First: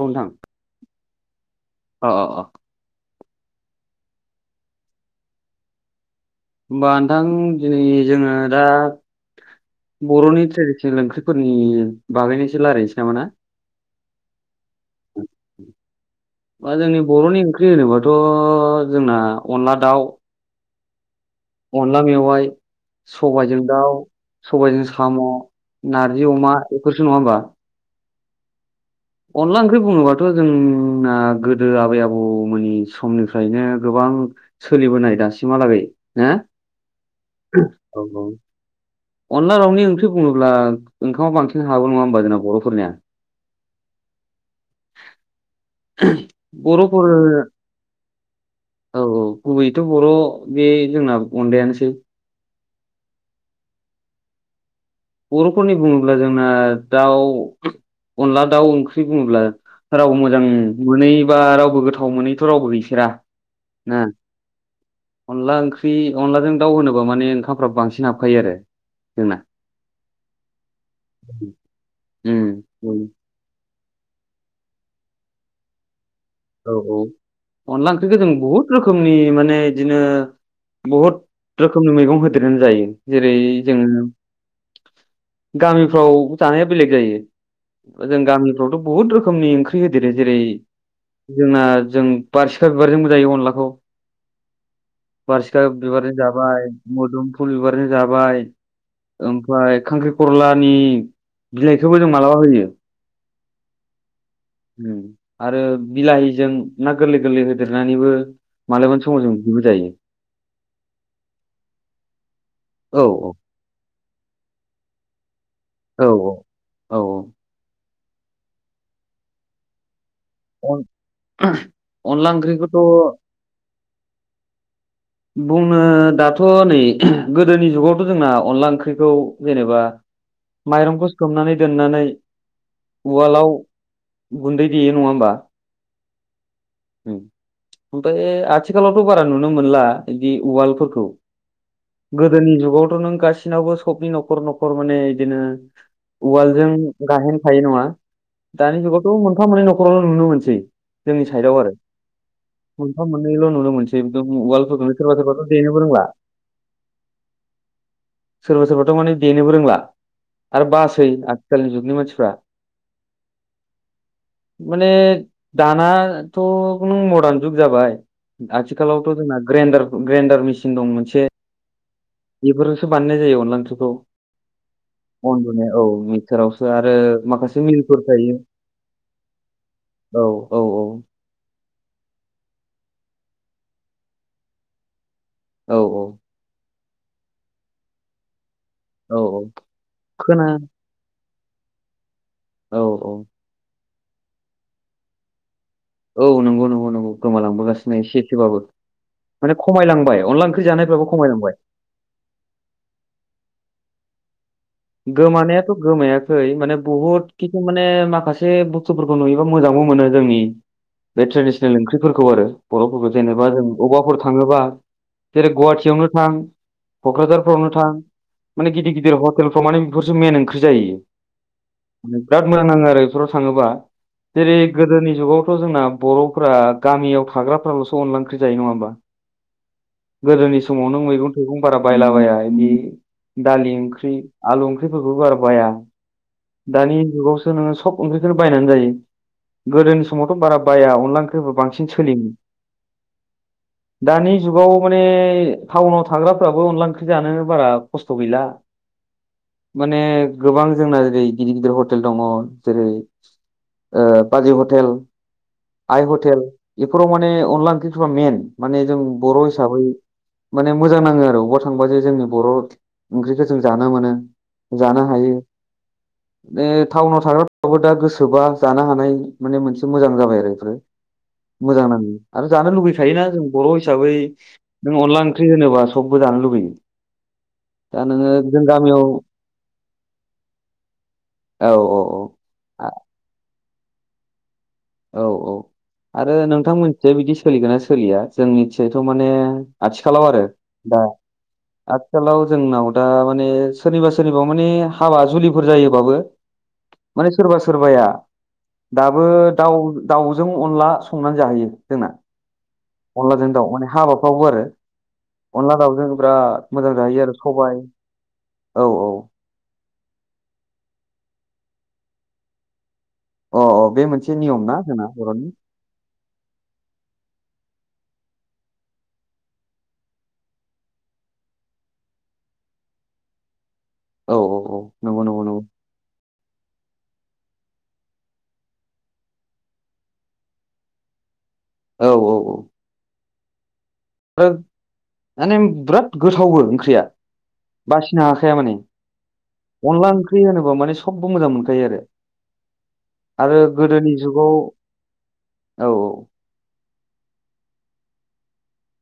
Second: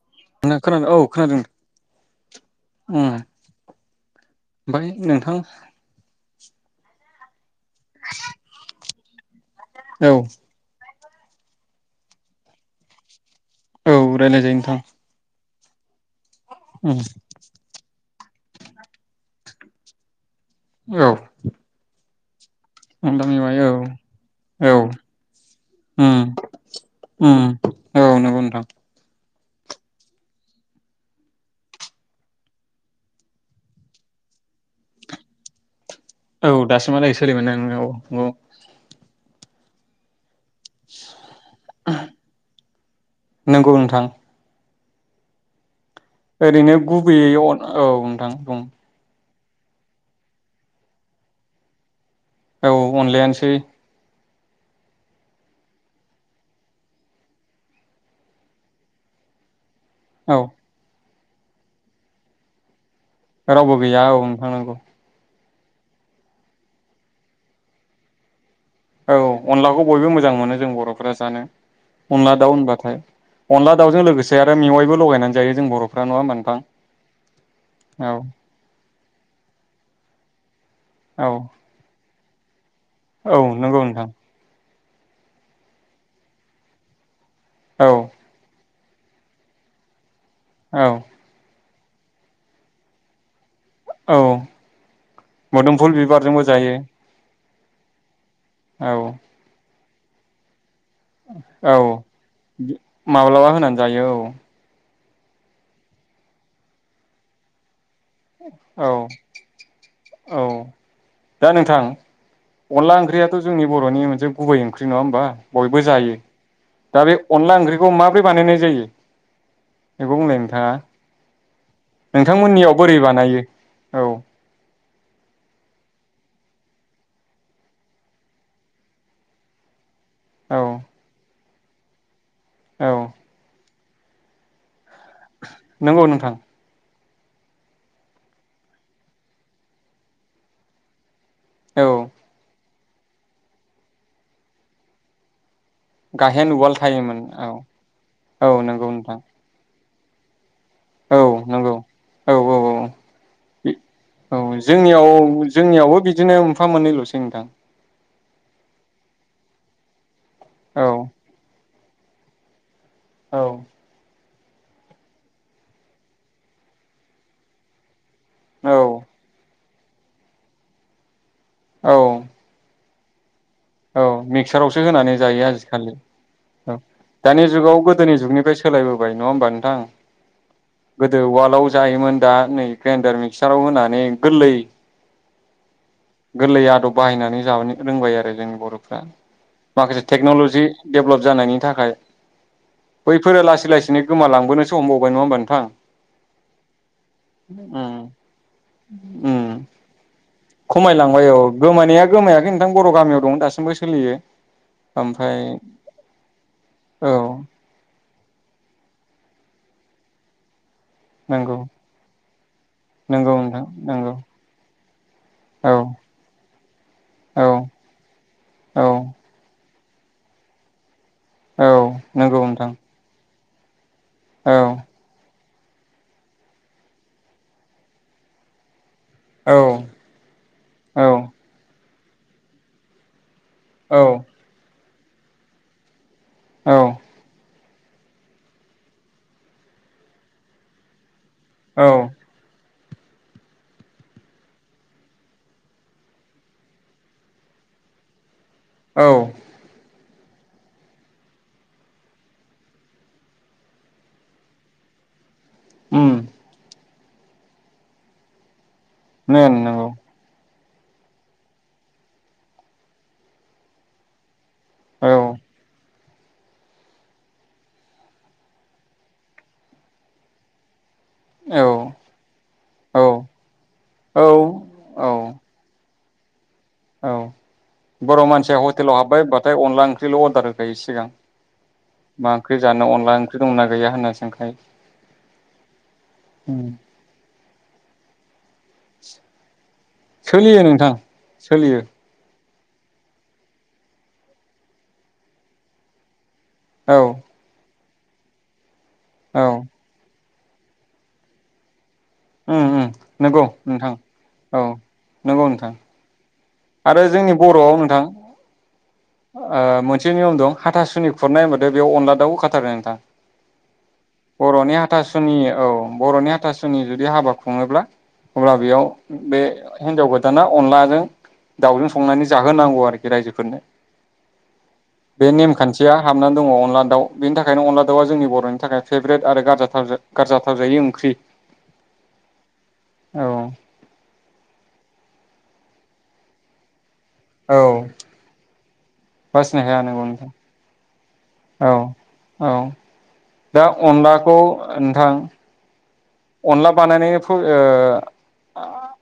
औ नोंथां खोनादों औ खोनादों अ अ अ उम ओमफ्राय नोंथां होमबा नोंथां दिनै जोङो दा औ बरनि ट्रेडिसन जों ओंख्रिफोरनि बागायनायसो रायलायनोसै नामा ना औ राय्लायजायो नोंथां [inaudible] [inaudible] बा उम जोंनि बरनि ओंख्रि होनोबा थ जोंना अनदला दाउ औ [unintelligible] नोंथां मेवाइ सबायजों औ दाउ औ सबायजों साम उम नारजि अमा बेफोरसो नंङा उम होमबा औ नंगौ नोंथां अनला ओंख्रि बुङोबाथ जोंना गोदो आबै आबौमोननि समनिफ्रायनो गोबां सोलिबोनाय दासिमहालागै ना? औ दासिमहालागै सो [unintelligible] मोनो औ औ अनला रावनि ओंख्रि बुंङो ब्ला ओंखामा बांसिन हागौ नंङा होमबा जोंना बरफोरनिया नंगौ नोंथां ओरैनो बर'फोर गुबैयै अ औ नोंथां बुं औ गुबैयैथ बर बे जोंना अनलायानोसै औ अनलायानोसै बरफोरनि बुंङोब्ला जोंना दाउ अनला दाउ ओंख्रि बुंङोब्ला राव औ मोजां मोनै बा रावबो गोथाव मोनैथ' रावबो गै रावबो गैया औ नोंथां नंगौ अनला ओंख्रि अनलाजों दाउ होनोबा माने ओंखामफ्रा बांसिन हाबखायो आरो औ जोंना अनलाखौ बय बयबो मोजां मोनो जों बर'फोरा जानो अनला दाव उम होनबाथाय उम अनला दाउजों लोगोसे आरो मेवायबो लगायनानै जायो जों बर' औ औ अनदला ओंख्रिखौ जों बुहुत रोखोम खोमनि माने बिदिनो बुहुत औ रोखोमनि मैगं हो [unintelligible] जायो जेरै औ औ नंगौ जोङो नोंथां गामिफ्राव जानाया बेलेग जायो औ जों गामि आवथ बहुत रोखोमनि ओंख्रि होदेरो जेरै औ जोंना जों बारसिखा बिबारजोंबो जायो अनलाखौ औ बारसिखा मोदोमफुल बिबारजों बिबारजोंबो जाबाय जायो मोदुम फुल बिबारजों जाबाय औ ओमफ्राय खांख्रिखलानि औ मालाबा होनानै जायो औ उम आरो बिलाहिजों ना गोरलै गोरलै होदेर नानैबो औ मालाबानि समाव जों बिबो जायो। औ दा नोंथां अनला औ ओंख्रियाथ' जोंनि बर'नि मोनसे गुबै ओंख्रि नङा होमबा बयबो औ जायो औ दा बे अनला ओंख्रि खौ माब्रै बानायनाय जायो बेखौ बुंलाय नोंथाङा औ अन [inaudible] नोंथांमोननियाव ओंख्रिखौथ' बोरै बानायो औ बुंनो दाथ' नै गोदोनि जुगावथ' जोंना अनला ओंख्रिखौ जेनेबा औ माइरंखौ सोमनानै दोननानै औ उवालाव गुन्दै देयो नङा होमबा नंगौ नोंथां उम ओमफ्राय आथिखालावथ' बारा नुनो मोनला दि उवाल फोरखौ' औ गोदोनि जुगाव नों गासिनावबो सबनि न'खर न'खर माने बिदिनो गाहेन उवालजों उवाल थायोमोन गाहेन औ थायो नङा औ दानि नंगौ नोंथां जुगावथ' मोनफा मोननै न'खर अ नुनो मोनसै औ जोंनि साइदआव आरो नंगौ औ औ मोनफाम मोननैल' नुनो मोनसै एखदम उवालफोरखौनो जोंनियाव सोरबा सोरबाथ' औ देनोबो जोंनियावबो रोंला बिदिनो मोनफा मोननैल'सै नोंथां सोरबा सोरबाथ' माने देनोबो रोंला आरो औ बासै आथिखालनि जुग मानसिफ्रा औ माने दानाथ' नों मदार्न जुग जाबाय औ आथिखालावथ' जोंना ग्रेन्द्रार ग्रेन्डार मेसिन दं मोनसे औ बेफोरजोंसो बानायनाय जायो अनला ओंख्रिखौ औ मिक्सारावसो होनानै अन जायो गुन्दै औ आजिखालि मिक्सारावसो औ आरो दानि माखासे जुगाव मिलफोर गोदोनि थायो जुगनिफ्राय सोलायबोबाय नङा होमबा नोंथां औ औ गोदो उलाव जायोमोन दा नै ग्राइडार मिक्सार मिगसाराव होनानै गोरलै औ गोरलै आदब बाहायनानै जानो रोंबाय आरो जों बर'फ्रा औ औ माखासे खोना टेक्न'लजि [unintelligible] जानायनि थाखाय औ औ बैफोरो लासै लासैनो गोमलांबोनोसो हमबावबाय नङा होमबा नोंथां औ नंगौ नंगौ नंगौ गोमालांबोगासिनो उम एसे एसेबाबो उम माने खमायलांबाय अनला ओं खमायलांबाय औ गोमानाया गोमायाखै नोंथां बर गामियाव दं दासिमबो सोलियो ओमफ्राय गोमानायाथ गोमायाखै माने औ बुहुद खिनथु माने माखासे एसे बुस्थुफोरखौ नुयोबा मोजांबो मोनो जोंनि बे नंगौ ट्रेडिसनेल ओंख्रिफोरखौ आरो बरफोरखौ नंगौ जेनेबा नोंथां जों नंगौ अबाफोर थाङोबा जेरै औ गुवाहाटियावनो थां औ कक्राझारफोरावनो थां माने औ गिदिर गिदिर हट माने बेफोरसो ओंख्रि जायो औ नंगौ बिराद मोजां नोंथां नांङो आरो थाङोबा औ जेरै गोदोनि जुगाव थ जोंना बर'फोरा गामियाव थाग्राफोरालसो अनला ओंख्रि जायो नङा होमबा औ गोदोनि समाव नों औ मैगं थाइगं बारा बायलाबाया इदि दालि ओंख्रि आलु ओंख्रिफोरखौबो बारा बाया औ दानि जुगावसो नोङो सब ओंख्रिखौनो बायनानै जायो गोदोनि समावथ' बारा बाया अनला ओंख्रि फोरबो औ बांसिन सोलियोमोन दानि जुगाव माने टाउनाव थाग्राफ्राबो अनला ओंख्रि जानो बारा खस्थ' गैला औ माने गोबां जोंना जेरै गिदिर गिदिर हटेल दङ जेरै ओ बाजै हटेल आइ उम हटेल बेफोराव माने अनला ओंख्रिफोरा मेन माने जों बर मेन हिसाबै नंगौ माने मोजां नाङो आरो अबावबा थांबा जो जोंनि बर ओंख्रिखौ जों जानो मोनो। जानो औ हायो माने टाउनाव थाग्राफोराबो दा गोसोबा जानो हानाय माने मोनसे मोजां जाबाय आरो बेफोरो मोजां नाङो आरो जानो औ लुुबैखायोना जों बर' हिसाबै नों औ औ अनला ओंख्रि होनोबा सबबो जानो लुबैयो दा बर' नोङो मानसिया जों हटेलाव गामियाव हाब्बाय होन अनला ओंख्रिल अर्दार होखायो सिगां औ मा ओंख्रि औ जानो अनला ओंख्रि दंना गैया होनना सोंखायो औ औ आरो उम नोंथां मोनसेया बिदि सोलिगोना सोलिया जों मिथियोथ' माने आथिखालाव आरो सोलियो नोंथां दा सोलियो आथिखालाव जोंनाव दा माने सोरनिबा सोरनिबा माने हाबा जुलिफोर जायोबाबो औ माने सोरबा सोरबाया दाबो औ दाउ दाउ जों अनला संनानै जाहैयो जोंना उम उम नंगौ अनलाजों दाउ माने नोंथां हाबाफ्रावबो औ आरो नंगौ नोंथां अनला दाउजों बिराद मोजां आरो जाहैयो जोंनि बर'आव सबाय नोंथां औ औ ओ मोनसे बे नियम दं हाथासुनि खुरनाय होनबादो बेयाव अनला दाउबो खारो नोंथां अ अ बे मोनसे नियम बर'नि ना जोंना हाथासुनि बर'नि औ बर'नि हाथासुनि जुदि हाबाखौ सङोब्ला अब्ला बेयाव बे हिनजाव गोदाना अनलाजों दावजों संनानै जाहोनांगौ आरोखि रायजोफोरनो औ औ औ नंगौ बे नंगौ नंगौ नेमखान्थिया हाबनानै दङ अनदला दाउ बेनि थाखायनो अनदला दाउआ जोंनि बर'नि थाखाय फेभ्रेट आरो ग गारजाथावजायि ओंख्रि औ औ औ औ। आरो माने बिराद गोथावबो ओंख्रिया औ बासिनो हाखाया माने बासिनो हाया नंगौ अनला नोंथां ओंख्रि होनोबा माने सबबो मोजां औ मोनखायो आरो औ आरो दा गोदोनि अनलाखौ जुगाव नोंथां औ औ। अनला बानायनायनि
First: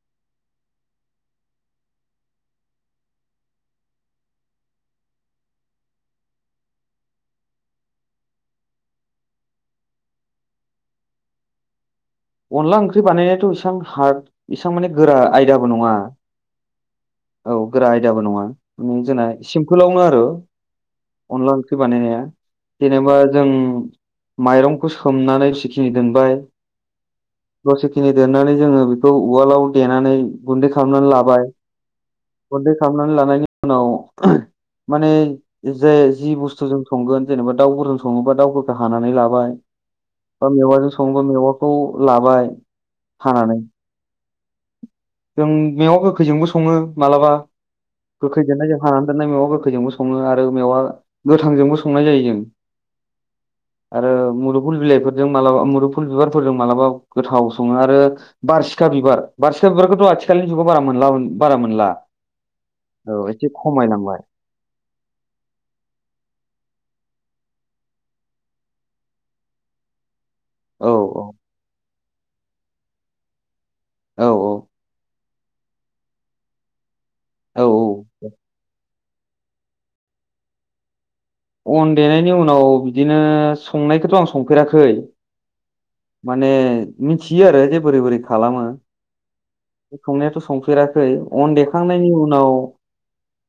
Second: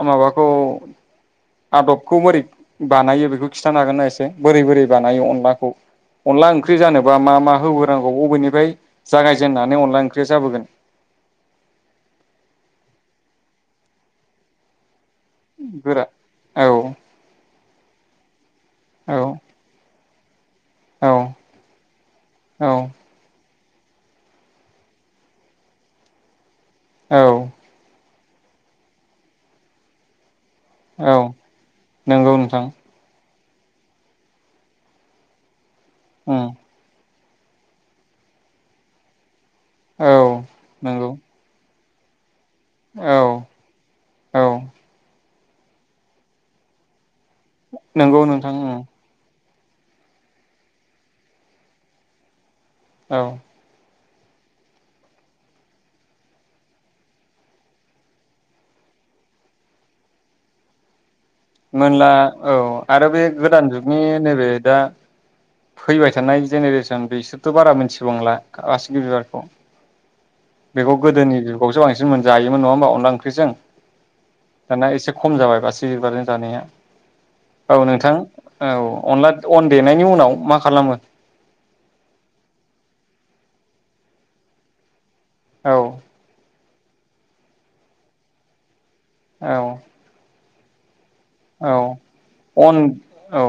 ओ माबाखौ आदबखौ बोरै बानायो बेखौ खिन्थानो हागोन ना एसे बोरै बोरै बानायो अनलाखौ अनला ओंख्रि जानोबा मा मा होबोनांगौ अबेनिफ्राय जागायजेननानै अनला ओंख्रिया जाबोगोन? अनला ओंख्रि बानायनायाथ' बेसेबां हार्द बेसबां माने गोरा आयदाबो नङा गोरा औ औ गोरा आयदाबो नङा। नों औ जोंना सिम्पोलावनो आरो औ [inaudible] अनला ओंख्रि बानायनाया औ जेनेबा जों माइरंखौ सोमनानै बेखिनि दोनबाय औ दसेखिनि दनानैनानै जोङो बेखौ उवालाव देनानै गुन्दै खालामनानै औ लाबाय नंगौ नोंथां गुन्दै खालामनानै लानायनि उनाव माने जे जि उम बुस्थुजों संगोन जेनेबा दाावउफोरजों सङोबा दाउफोरखौ हानानै लाबाय औ बा मेबाजों नंगौ सङोबा मेवा खौ लाबाय औ हानानै औ जों मेवा गोखैजोंबो सङो मालाबा नोंगौ नोंथां। गोखैजोंनो जों हानानै दोननाय मेवा गोखैजोंबो सङो आरो मेवा गोथांजोंबो संनाय जायो जों। औ। आरो मुरुफुल बिलाइफोरजों मालाबा मुुरुफुल बिबारफोरजों मालाबा गोथाव सङो आरो बारसिखा बिबार बारसिखा बिबारखौथ' आथि खालिनि जुगाव बारा मोनलामोन मोनला औ आरो बे एसे गोदान जुगनि खमायलांबाय नैबे दा फैबाय थानाय जेनेरेसन बिसोरथ' बारा मिथिबांला बारसिगि बिबारखौ। औ बेखौ औ गोदोनि जुगावसो बांसि जोङो जायोमोन नङा होमबा अनला ओंख्रिजों? औ दाना एसे खम जाबाय बासिगि बिबारजों जानाया औ नोंथां औ। अनला अन देनायनि उनाव मा खालामो? अन देनायनि उनाव बिदिनो संनायखौथ' आं संफेराखै औ माने मिथियो आरो जे बोरै बोरै खालामो। औ संनायाथ' सं फेराखै अन औ देखांनायनि उनाव अन औ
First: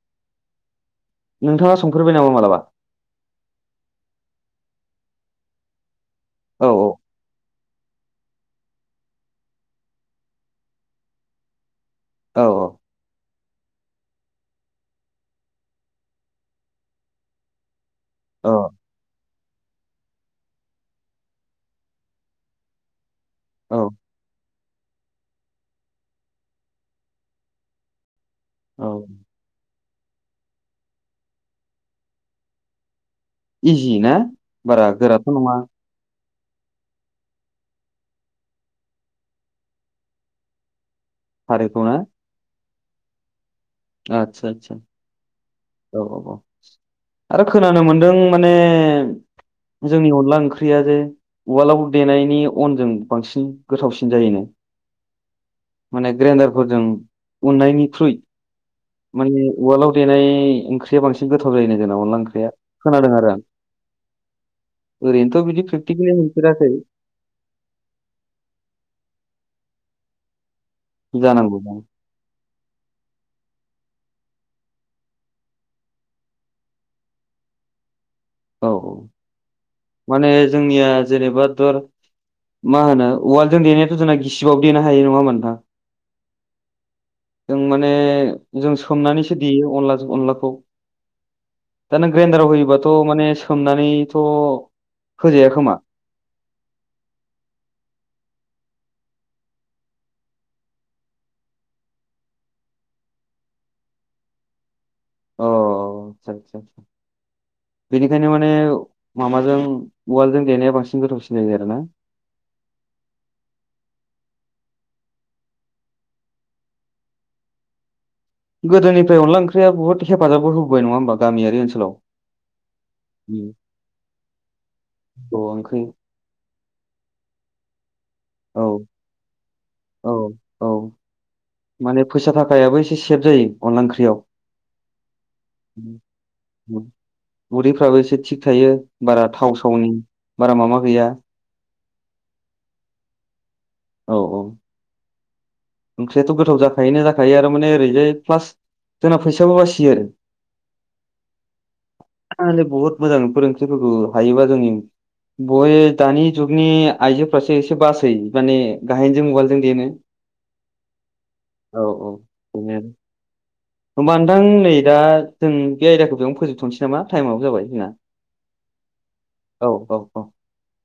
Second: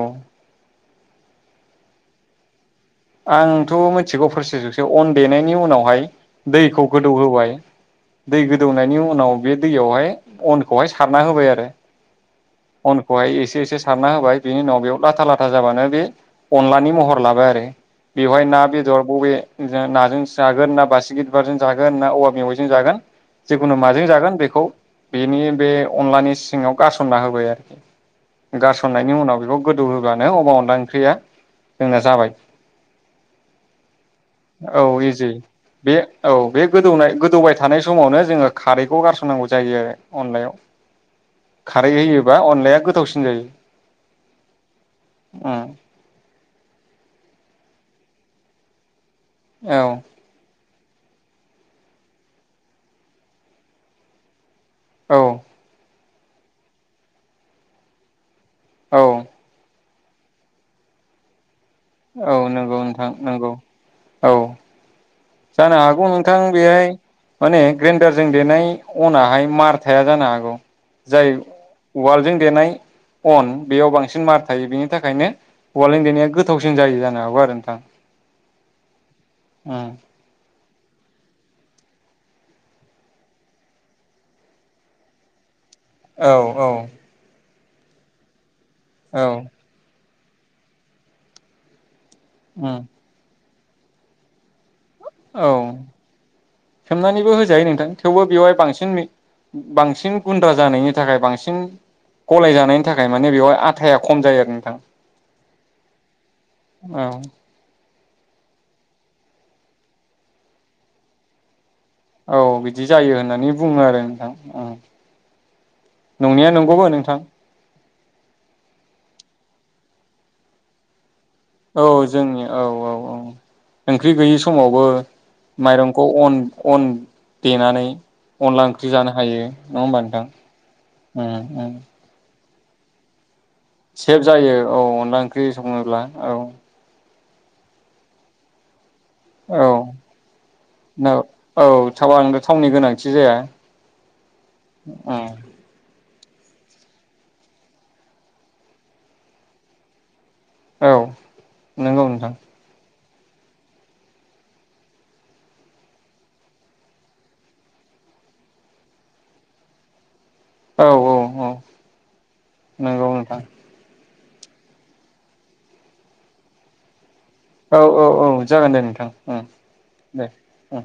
नोंथाङा संफेरबाय नामा मालाबा? आंथ' मोनथिगौ प्रसेसजोसो अन देनायनि उनावहाय औ दैखौ गोदौ होबाय। दै गोदौनायनि उनाव बे दैयावहाय अनखौहाय सारना होबाय आरो। औ। अनखौहाय एसे एसे सारना होबाय बिनि उनाव बेयाव लाथा लाथा जाबानो बे अनलानि महर लाबाय आरो। बेवहाय औ ना बेदर बबे जों नाजोंसो जागोन ना बासिगि बिबारजों जागोन ना औवा मेवाइजों जागोन जिखुनु औ माजों जागोन बेखौ बेनि बे अनलानि सिङाव गारसनना होब बाय आरोखि औ गारसननायनि उनाव बेखौ गोदौ होब्लानो अबा अनला ओंख्रिया जोंना जाबाय। इजि ना? बारा औ इजि गोराथ' नङा। बे औ बे गोदौनाय गोदौबाय थानाय समावनो जोङो खारैखौ गारसननांगौ जायो अनलायाव। खारैखौ खारै ना? होयोबा अनलाया गोथावसिन जायो। आतसा आतसा। उम औ औ औ। आरो खोनानो मोनदों माने जोंनि औ अनला ओंख्रि ओंख्रिया जे उवालाव देनायनि अनजों बांसिन गोथावसिन जायोनो। औ। माने ग्रेन्डारफोरजों उननायनिख्रुइ औ औ माने उवालाव देनाय ओंख्रिया बांसिन गोथाव थाव जायोनो जोंना अनला औ ओंख्रिया नंगौ नोंथां खोनादों आरो आं नंगौ औ ओरैनो थ' जानो हागौ नोंथां बेहाय माने ग्रेन्डारजों देनाय अनाहाय मार थाया जानो हागौ। जाय जानांगौ दां। उवाल जों देनाय अन बेयाव बां बांसिन मार थायो बेनि थाखायनो औवालजों देनाया गोथावसिन जायो जानो हागौ आरो नोंथां। औ औ। उम माने जोंनिया जेनेबा थर मा होनो उवालजों देनायाथ' जोंना गिसिबाबो देनो हायो नङा होनबा नोंथां? औ औ। जों माने जों औ सोमनानैसो देयो अनलाजो अनला खौ दा नों ग्रेन्दाराव होयोबाथ' उम माने सोमनानैथ' औ होजाया खोमा सोमनानैबो होजायो नोंथां थेवबो बेवहाय बांसिन मि बांसिन गुन्द्रा जानायनि थाखाय बांसिन गलाय जानायनि थाखाय माने बेवहाय आथाया खम जायो आरो नोंथां अ आतसा सा आतसा आतसा औ बेनिखायनो माने माबाजों उवालजों देनाया बांसिन गोथावसिन जायो आरो ना औ बिदि जायो होननानै बुङो आरो नोंथां ओं नंनाया नंगौबो नोंथां गोदोनिफ्राय अनला ओंख्रिया बुहुत हेफाजाबबो होबोबाय नङा होमबा गामियारि औ ओनसोलाव जोंनि औ औ औ ओंख्रि गैयि समावबो औ ओंख्रि माइरंखौ अन अन देनानै औ अनला ओंख्रि जानो हायो नङा होनबा औ नोंथां औ ओम माने फैसा थाखा याबो एसे सेब जायो अनला ओंख्रियाव सेभ जायो औ अनला ओंख्रि सङोब्ला औ उदैफ्राबो एसे थिग थायो बारा थाव औ सावनि बारा मामा गैया थावा नोंगो थावनि गोनांथि जाया औ औ ओम ओंख्रियाथ' गोथाव जाखायोनो जाखायो आरो माने ओरैजाय प्लास जोंना फैसाबो बासियो आरो औ नोंगौ नोंथां आरो बहुत मोजां बेफोर ओंख्रि फोरखौ हायोबा जोंनि बय दानि जुगनि आइजोफ्रासो एसे बासै माने गाहेनजों उवालजों देनो औ औ औ औ [inaudible] नायानो नंगौ नोंथां होमबा नोंथां नै दा जों बे आयदाखौ बेयावनो फोजोब औ औ औ जागोन दे नोंथां ओं औ औ औ दे ओं